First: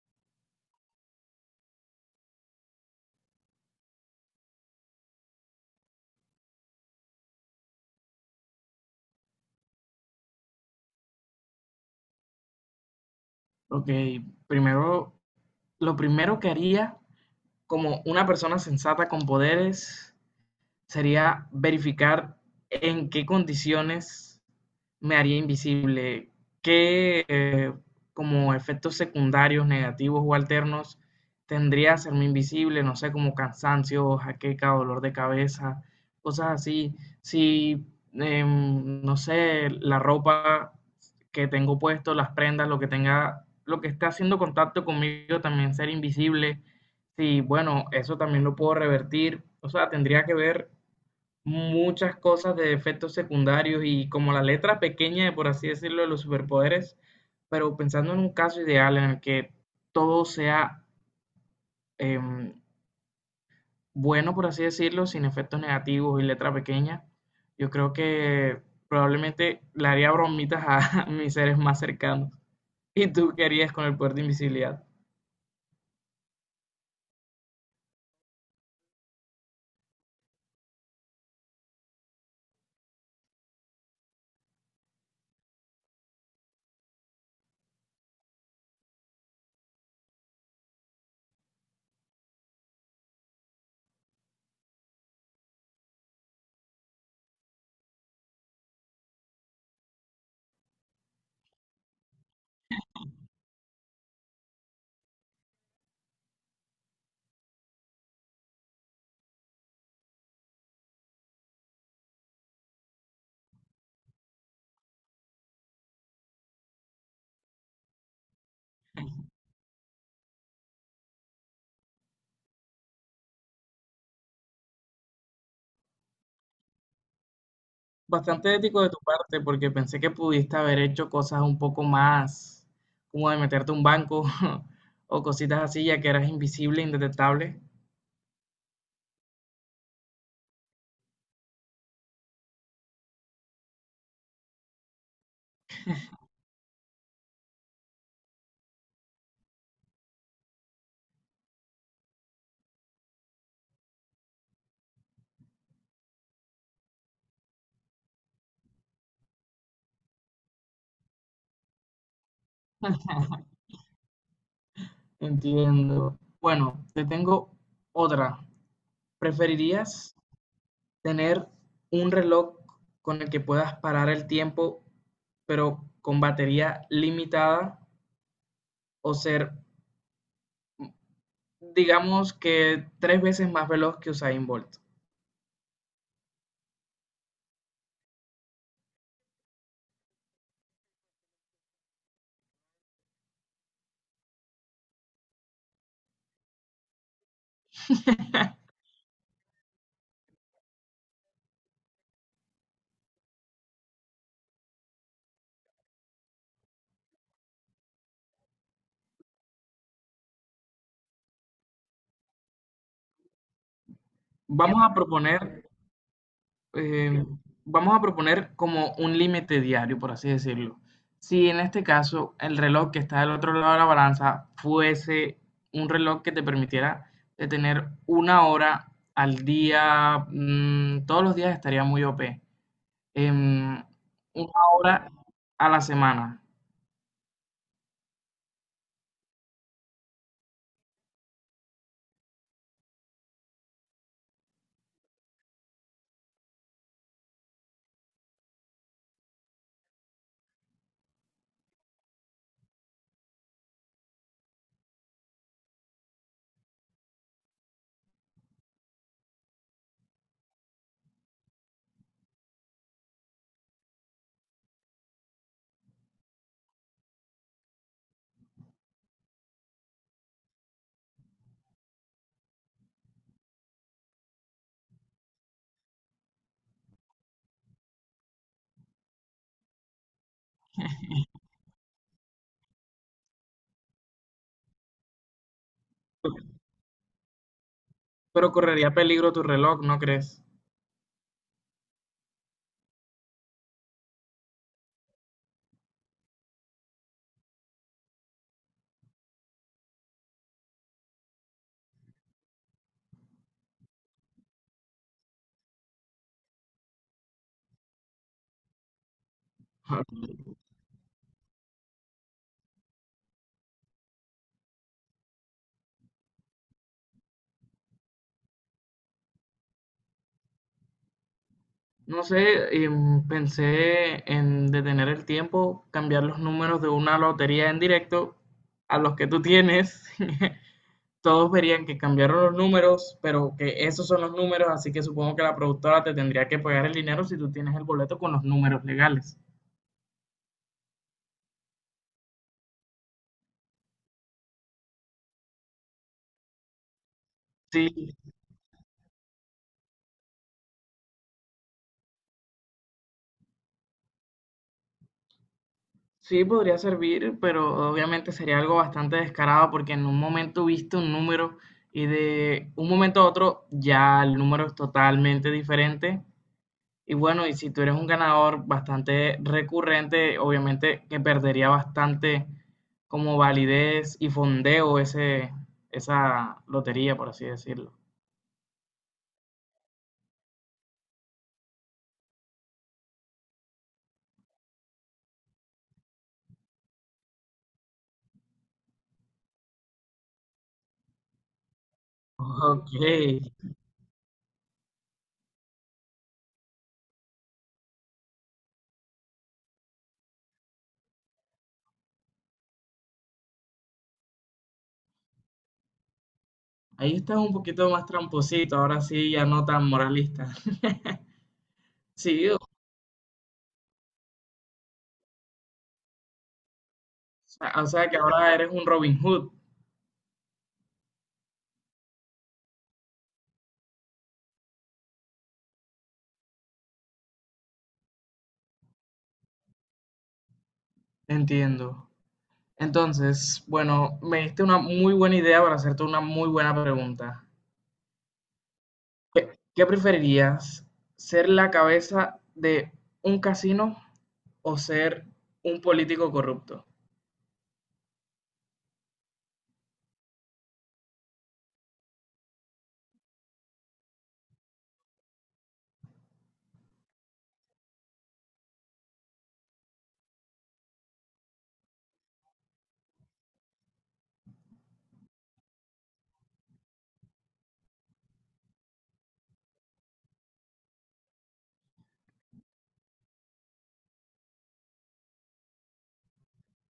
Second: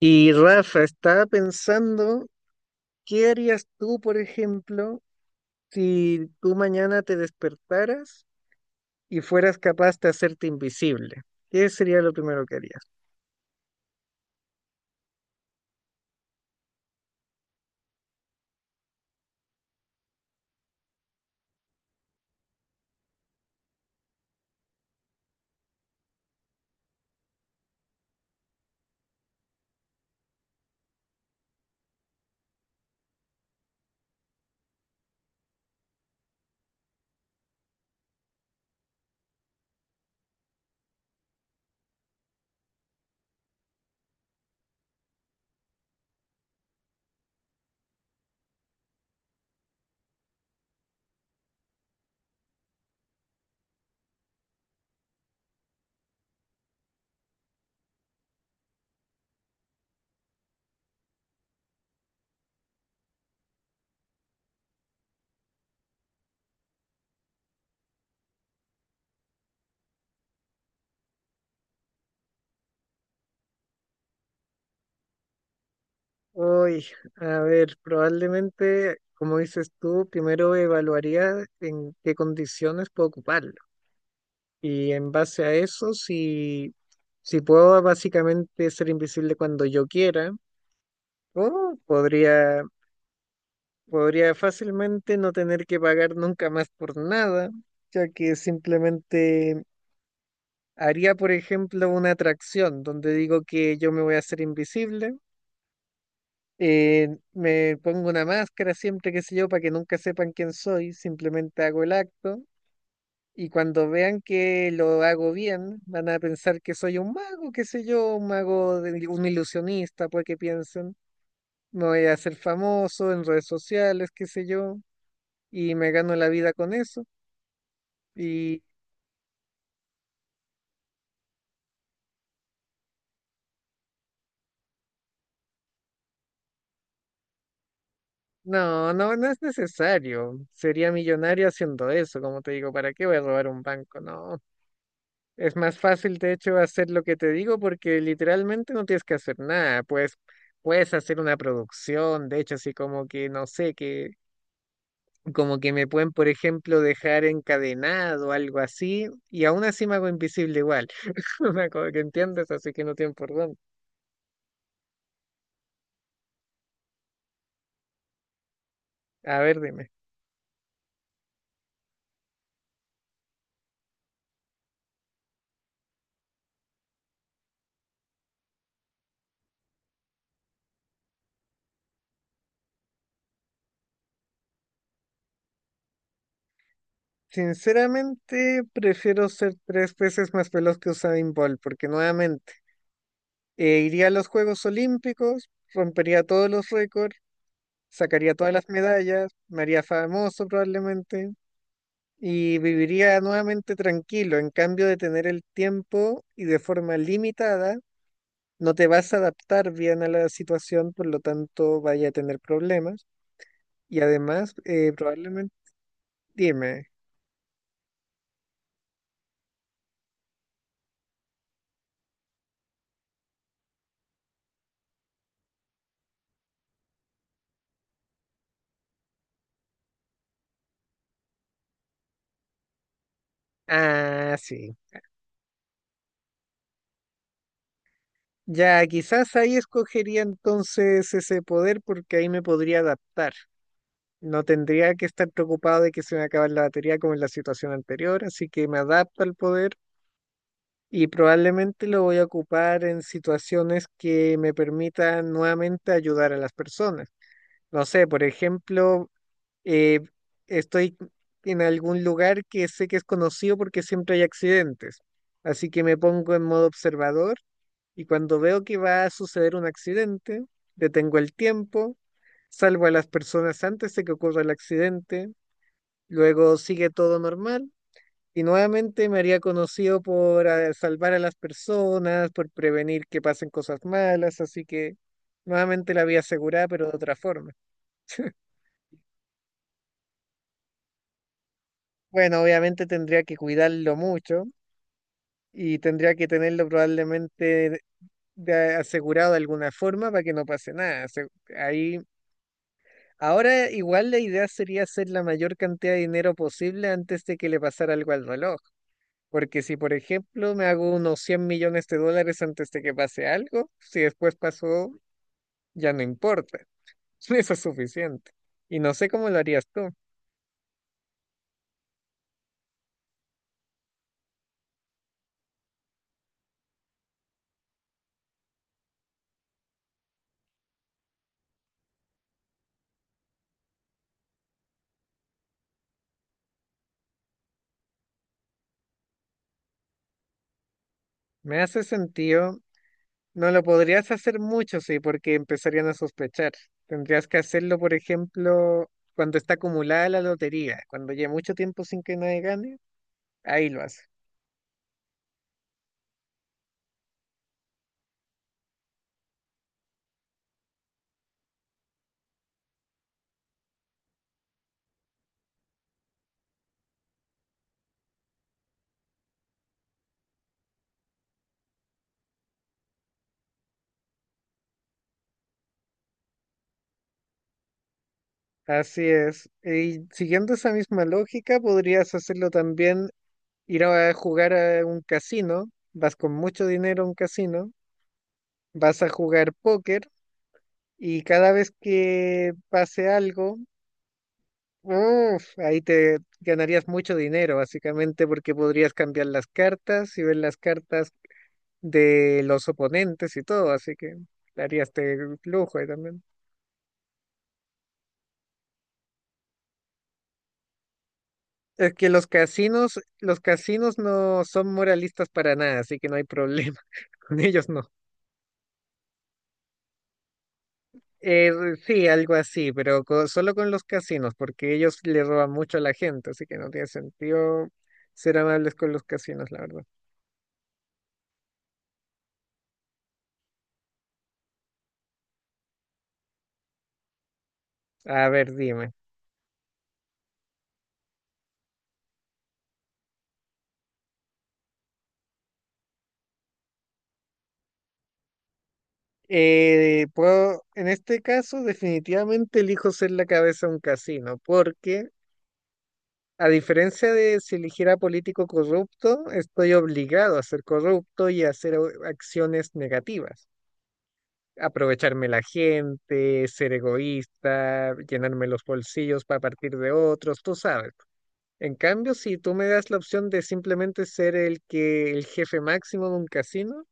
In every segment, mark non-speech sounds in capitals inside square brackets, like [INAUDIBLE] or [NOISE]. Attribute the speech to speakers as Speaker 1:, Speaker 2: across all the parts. Speaker 1: Y Rafa, estaba pensando, ¿qué harías tú, por ejemplo, si tú mañana te despertaras y fueras capaz de hacerte invisible? ¿Qué sería lo primero que harías?
Speaker 2: Ok, primero, lo primero que haría como una persona sensata con poderes sería verificar en qué condiciones me haría invisible. ¿Qué como efectos secundarios, negativos o alternos tendría hacerme invisible? No sé, como cansancio, jaqueca, dolor de cabeza, cosas así. Si, no sé, la ropa que tengo puesto, las prendas, lo que tenga, lo que esté haciendo contacto conmigo también ser invisible. Sí, bueno, eso también lo puedo revertir. O sea, tendría que ver muchas cosas de efectos secundarios y como la letra pequeña, por así decirlo, de los superpoderes, pero pensando en un caso ideal en el que todo sea em, bueno, por así decirlo, sin efectos negativos y letra pequeña, yo creo que probablemente le haría bromitas a [LAUGHS] mis seres más cercanos. ¿Y tú qué harías con el poder de invisibilidad?
Speaker 1: Hoy, a ver, probablemente, como dices tú, primero evaluaría en qué condiciones puedo ocuparlo. Y en base a eso, si puedo básicamente ser invisible cuando yo quiera, o podría fácilmente no tener que pagar nunca más por nada, ya que simplemente haría, por ejemplo, una atracción donde digo que yo me voy a hacer invisible, eh, me pongo una máscara siempre, qué sé yo, para que nunca sepan quién soy, simplemente hago el acto, y cuando vean que lo hago bien, van a pensar que soy un mago, qué sé yo, un mago, un ilusionista, pues que piensen. Me voy a hacer famoso en redes sociales, qué sé yo, y me gano la vida con eso.
Speaker 2: Bastante
Speaker 1: Y
Speaker 2: ético de tu parte, porque pensé que pudiste haber hecho cosas un poco más, como de meterte a un banco [LAUGHS] o cositas así, ya que eras invisible, indetectable.
Speaker 1: no, no, no es necesario. Sería millonario haciendo eso, como te digo. ¿Para qué voy a robar un banco? No. Es más fácil, de hecho, hacer lo que te digo porque literalmente no tienes que hacer nada. Pues puedes hacer una producción, de hecho, así como que, no sé, que como que me pueden, por ejemplo, dejar encadenado o algo así, y aún así me hago invisible igual. [LAUGHS] Una cosa que entiendes, así que no tienen por dónde.
Speaker 2: Entiendo. Bueno, te tengo otra.
Speaker 1: A ver, dime.
Speaker 2: ¿Preferirías tener un reloj con el que puedas parar el tiempo, pero con batería limitada, o ser, digamos que tres veces más veloz que Usain Bolt?
Speaker 1: Sinceramente, prefiero ser tres veces más veloz que Usain Bolt, porque nuevamente iría a los Juegos Olímpicos, rompería todos los récords, sacaría todas las medallas, me haría famoso probablemente y viviría nuevamente tranquilo. En cambio de tener el tiempo y de forma limitada, no te vas a adaptar bien a la situación, por lo tanto vaya a tener problemas. Y además,
Speaker 2: Vamos a proponer
Speaker 1: probablemente, dime,
Speaker 2: eh, vamos a proponer como un límite diario, por así decirlo. Si en este caso el reloj que está del otro lado de la balanza fuese un reloj que te permitiera detener una hora al día, mm, todos los días estaría muy OP. Em,
Speaker 1: ah,
Speaker 2: una
Speaker 1: sí.
Speaker 2: hora a la semana,
Speaker 1: Ya, quizás ahí escogería entonces ese poder porque ahí me podría adaptar. No tendría que estar preocupado de que se me acabe la batería como en la situación anterior, así que me adapto al poder y probablemente lo voy a ocupar en situaciones que me permitan nuevamente ayudar a las personas. No sé, por ejemplo, eh, estoy en algún lugar que sé que es conocido porque siempre hay accidentes. Así que me pongo en modo observador, y cuando veo que va a suceder un accidente, detengo el tiempo, salvo a las personas antes de que ocurra el accidente, luego sigue todo normal y nuevamente me haría conocido por salvar a las personas, por prevenir que pasen cosas malas, así que nuevamente la vía asegurada, pero de otra forma.
Speaker 2: pero correría peligro tu reloj, ¿no crees?
Speaker 1: Bueno, obviamente tendría que cuidarlo mucho y tendría que tenerlo probablemente asegurado de alguna forma para que no pase nada. Ahí, ahora igual la idea sería hacer la mayor cantidad de dinero posible antes de que le pasara algo al reloj. Porque si, por
Speaker 2: [LAUGHS]
Speaker 1: ejemplo, me hago unos $100 millones antes de que pase algo, si después pasó, ya no importa. [LAUGHS] Eso es suficiente. Y no sé cómo lo harías tú.
Speaker 2: No sé, pensé en detener el tiempo, cambiar los números de una lotería en directo a los que tú tienes. [LAUGHS] Todos verían que cambiaron los números, pero que esos son los números, así que supongo que la productora te tendría que pagar el dinero si tú tienes el boleto con los números legales.
Speaker 1: Me hace sentido. No lo podrías hacer mucho, sí, porque empezarían a sospechar. Tendrías que hacerlo, por
Speaker 2: Sí,
Speaker 1: ejemplo, cuando está acumulada la lotería, cuando ya mucho tiempo sin que nadie gane, ahí lo haces.
Speaker 2: sí podría servir, pero obviamente sería algo bastante descarado porque en un momento viste un número y de un momento a otro ya el número es totalmente diferente. Y bueno, y si tú eres un ganador bastante recurrente, obviamente que perdería bastante como validez y fondeo esa lotería, por así decirlo.
Speaker 1: Así es. Y siguiendo esa misma lógica, podrías hacerlo también, ir a jugar a un casino, vas con mucho dinero a un casino, vas a jugar póker y cada vez que
Speaker 2: Ok,
Speaker 1: pase algo, uf, ahí te ganarías mucho dinero, básicamente, porque podrías cambiar las cartas y ver las cartas de los oponentes y todo, así que le harías de lujo ahí también.
Speaker 2: ahí estás un poquito más tramposito, ahora sí ya no tan moralista. [LAUGHS]
Speaker 1: Es que
Speaker 2: Sí, o
Speaker 1: los casinos no son moralistas para nada, así que no hay problema. [LAUGHS] Con ellos
Speaker 2: sea, o
Speaker 1: no.
Speaker 2: sea que ahora eres un Robin Hood,
Speaker 1: Eh, sí, algo así, pero solo con los casinos, porque ellos le roban mucho a la gente, así que no tiene sentido ser amables con los casinos, la verdad.
Speaker 2: entiendo. Entonces, bueno, me diste una muy buena idea para hacerte una muy buena pregunta.
Speaker 1: A ver, dime.
Speaker 2: ¿Qué preferirías? ¿Ser la cabeza de un casino o ser un político corrupto?
Speaker 1: Puedo, en este caso, definitivamente elijo ser la cabeza de un casino, porque a diferencia de si eligiera político corrupto, estoy obligado a ser corrupto y a hacer acciones negativas. Aprovecharme la gente, ser egoísta, llenarme los bolsillos para partir de otros, tú sabes. En cambio, si tú me das la opción de simplemente ser el que, el jefe máximo de un casino,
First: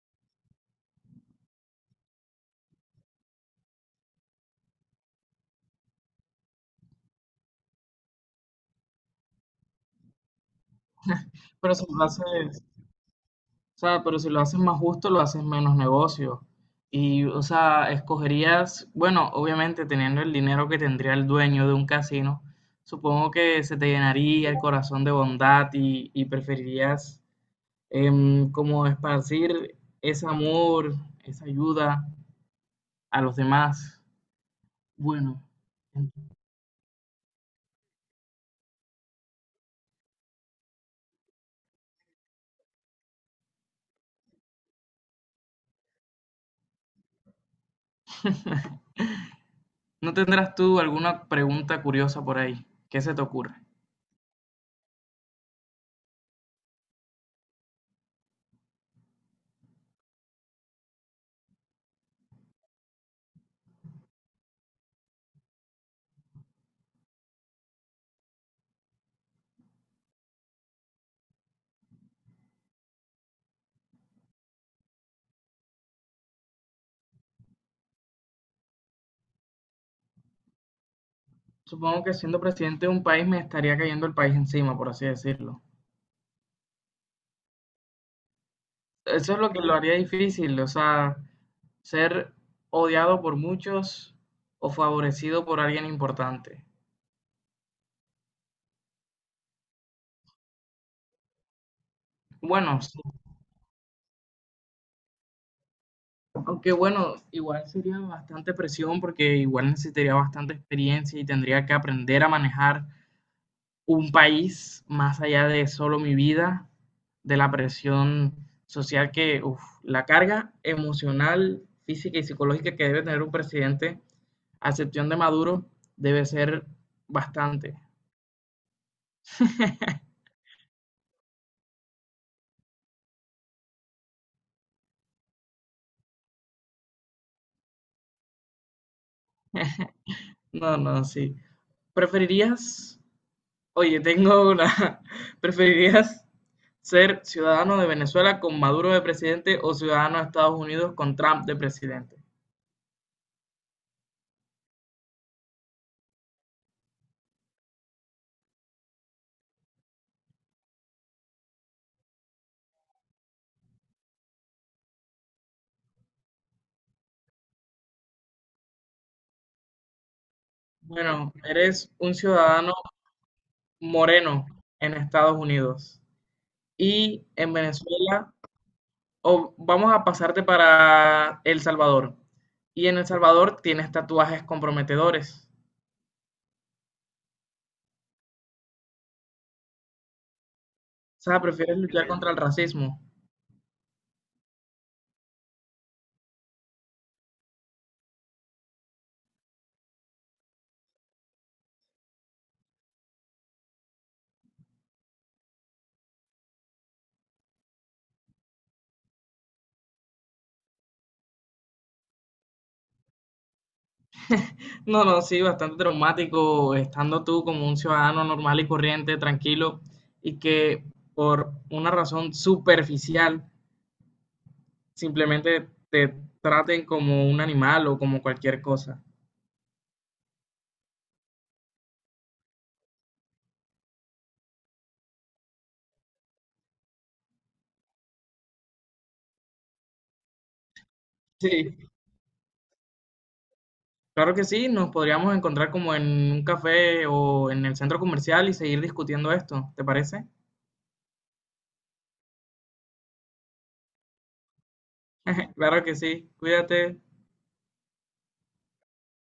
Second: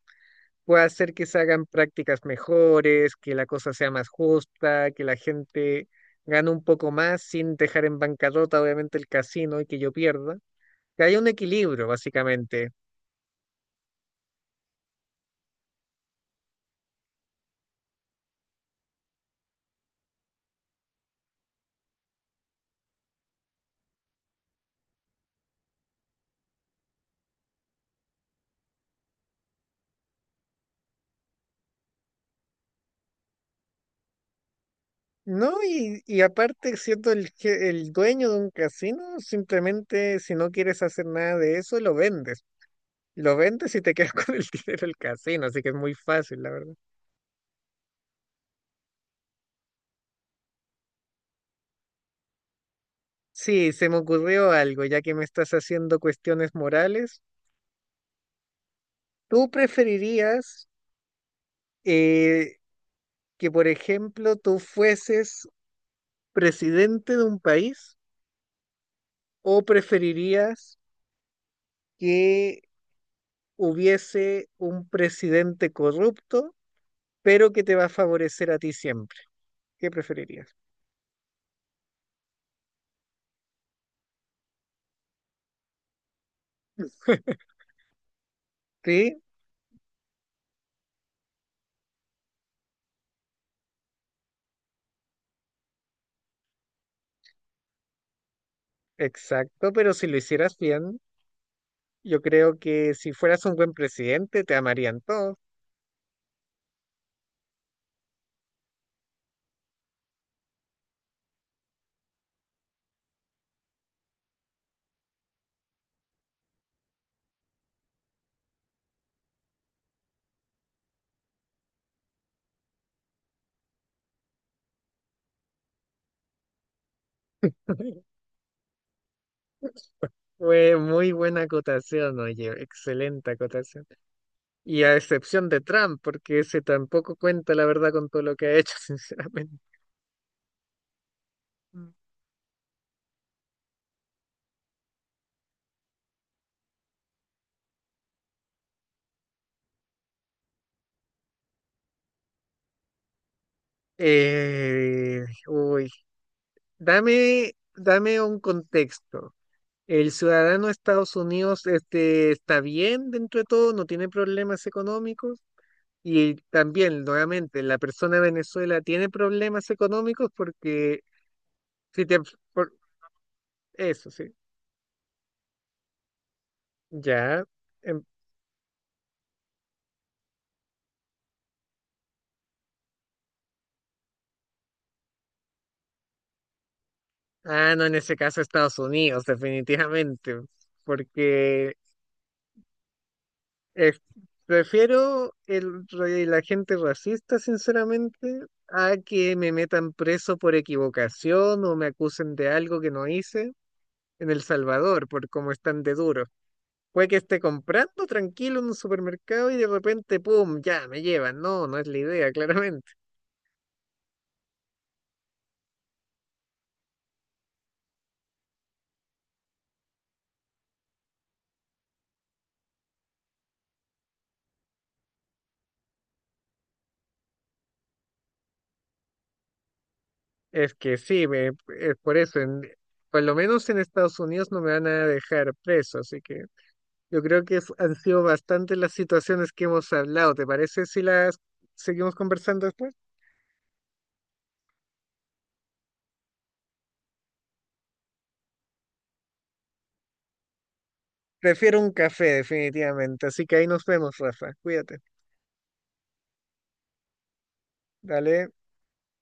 Speaker 1: pueda hacer que se hagan prácticas mejores, que la cosa sea más justa, que la gente gane un poco más sin dejar en bancarrota obviamente el casino y que yo pierda. Que haya un
Speaker 2: Pero si
Speaker 1: equilibrio,
Speaker 2: lo haces,
Speaker 1: básicamente.
Speaker 2: o sea, pero si lo haces más justo, lo haces menos negocio. Y, o sea, escogerías, bueno, obviamente teniendo el dinero que tendría el dueño de un casino, supongo que se te llenaría el corazón de bondad y preferirías como esparcir ese amor, esa ayuda a los demás. Bueno.
Speaker 1: No, y aparte, siendo el, el dueño de un casino, simplemente si no quieres hacer nada de eso, lo vendes. Lo vendes y te quedas [LAUGHS] con el dinero del casino, así que es muy fácil, la verdad.
Speaker 2: ¿No tendrás tú alguna pregunta curiosa por ahí? ¿Qué se te ocurre?
Speaker 1: Sí, se me ocurrió algo, ya que me estás haciendo cuestiones morales. ¿Tú preferirías eh, que, por ejemplo, tú fueses presidente de un país, o preferirías que hubiese un presidente corrupto, pero que te va a favorecer a ti siempre? ¿Qué preferirías?
Speaker 2: Supongo que siendo presidente de un país me estaría cayendo el país encima, por así decirlo.
Speaker 1: Sí,
Speaker 2: Eso es lo que lo haría difícil, o sea, ser odiado por muchos o favorecido por alguien importante.
Speaker 1: exacto, pero si lo hicieras bien, yo creo
Speaker 2: Bueno,
Speaker 1: que
Speaker 2: sí,
Speaker 1: si fueras un buen presidente, te amarían todos.
Speaker 2: aunque bueno, igual sería bastante presión porque igual necesitaría bastante experiencia y tendría que aprender a manejar un país más allá de solo mi vida, de la presión social que, uf, la carga emocional, física y psicológica que debe tener un presidente, a excepción de Maduro, debe ser bastante.
Speaker 1: [LAUGHS]
Speaker 2: [LAUGHS]
Speaker 1: Fue muy buena acotación, oye, excelente acotación. Y a excepción de Trump, porque ese tampoco cuenta la verdad con todo lo que ha hecho, [LAUGHS] sinceramente.
Speaker 2: No, no, sí. ¿Preferirías, oye, tengo una, [LAUGHS] ¿preferirías ser ciudadano de Venezuela con Maduro de presidente o ciudadano de Estados Unidos con Trump de presidente?
Speaker 1: Uy, dame un contexto. ¿El ciudadano de Estados Unidos este, está bien dentro de todo? ¿No tiene problemas económicos? Y también, nuevamente, la persona de Venezuela tiene problemas económicos porque
Speaker 2: Bueno, eres
Speaker 1: si
Speaker 2: un
Speaker 1: te... por-
Speaker 2: ciudadano
Speaker 1: eso, sí.
Speaker 2: Moreno en Estados Unidos y
Speaker 1: Ya.
Speaker 2: en
Speaker 1: em-
Speaker 2: Venezuela, o vamos a pasarte para El Salvador. Y en El Salvador tienes tatuajes comprometedores.
Speaker 1: ah, no, en ese caso Estados Unidos, definitivamente.
Speaker 2: O sea,
Speaker 1: Porque
Speaker 2: prefieres luchar contra el racismo.
Speaker 1: Eh, prefiero la gente racista, sinceramente, a que me metan preso por equivocación o me acusen de algo que no hice en El Salvador, por cómo están de duro. Puede que esté comprando tranquilo en un supermercado y de repente, ¡pum!, ya me llevan. No, no es la idea, [LAUGHS] claramente.
Speaker 2: No, no, sí, bastante traumático estando tú como un ciudadano normal y corriente, tranquilo, y que por una razón superficial simplemente te traten como un animal o como cualquier cosa.
Speaker 1: Es que sí, es por eso. Por lo menos en Estados Unidos no me van a dejar preso, así que yo creo que han sido bastante las situaciones que hemos hablado. ¿Te parece si las
Speaker 2: Sí.
Speaker 1: seguimos conversando después?
Speaker 2: Claro que sí, nos podríamos encontrar como en un café o en el centro comercial y seguir discutiendo esto, ¿te parece?
Speaker 1: Prefiero un café, definitivamente. Así que ahí nos vemos, Rafa. Cuídate.
Speaker 2: [LAUGHS] Claro que sí, cuídate.
Speaker 1: Dale.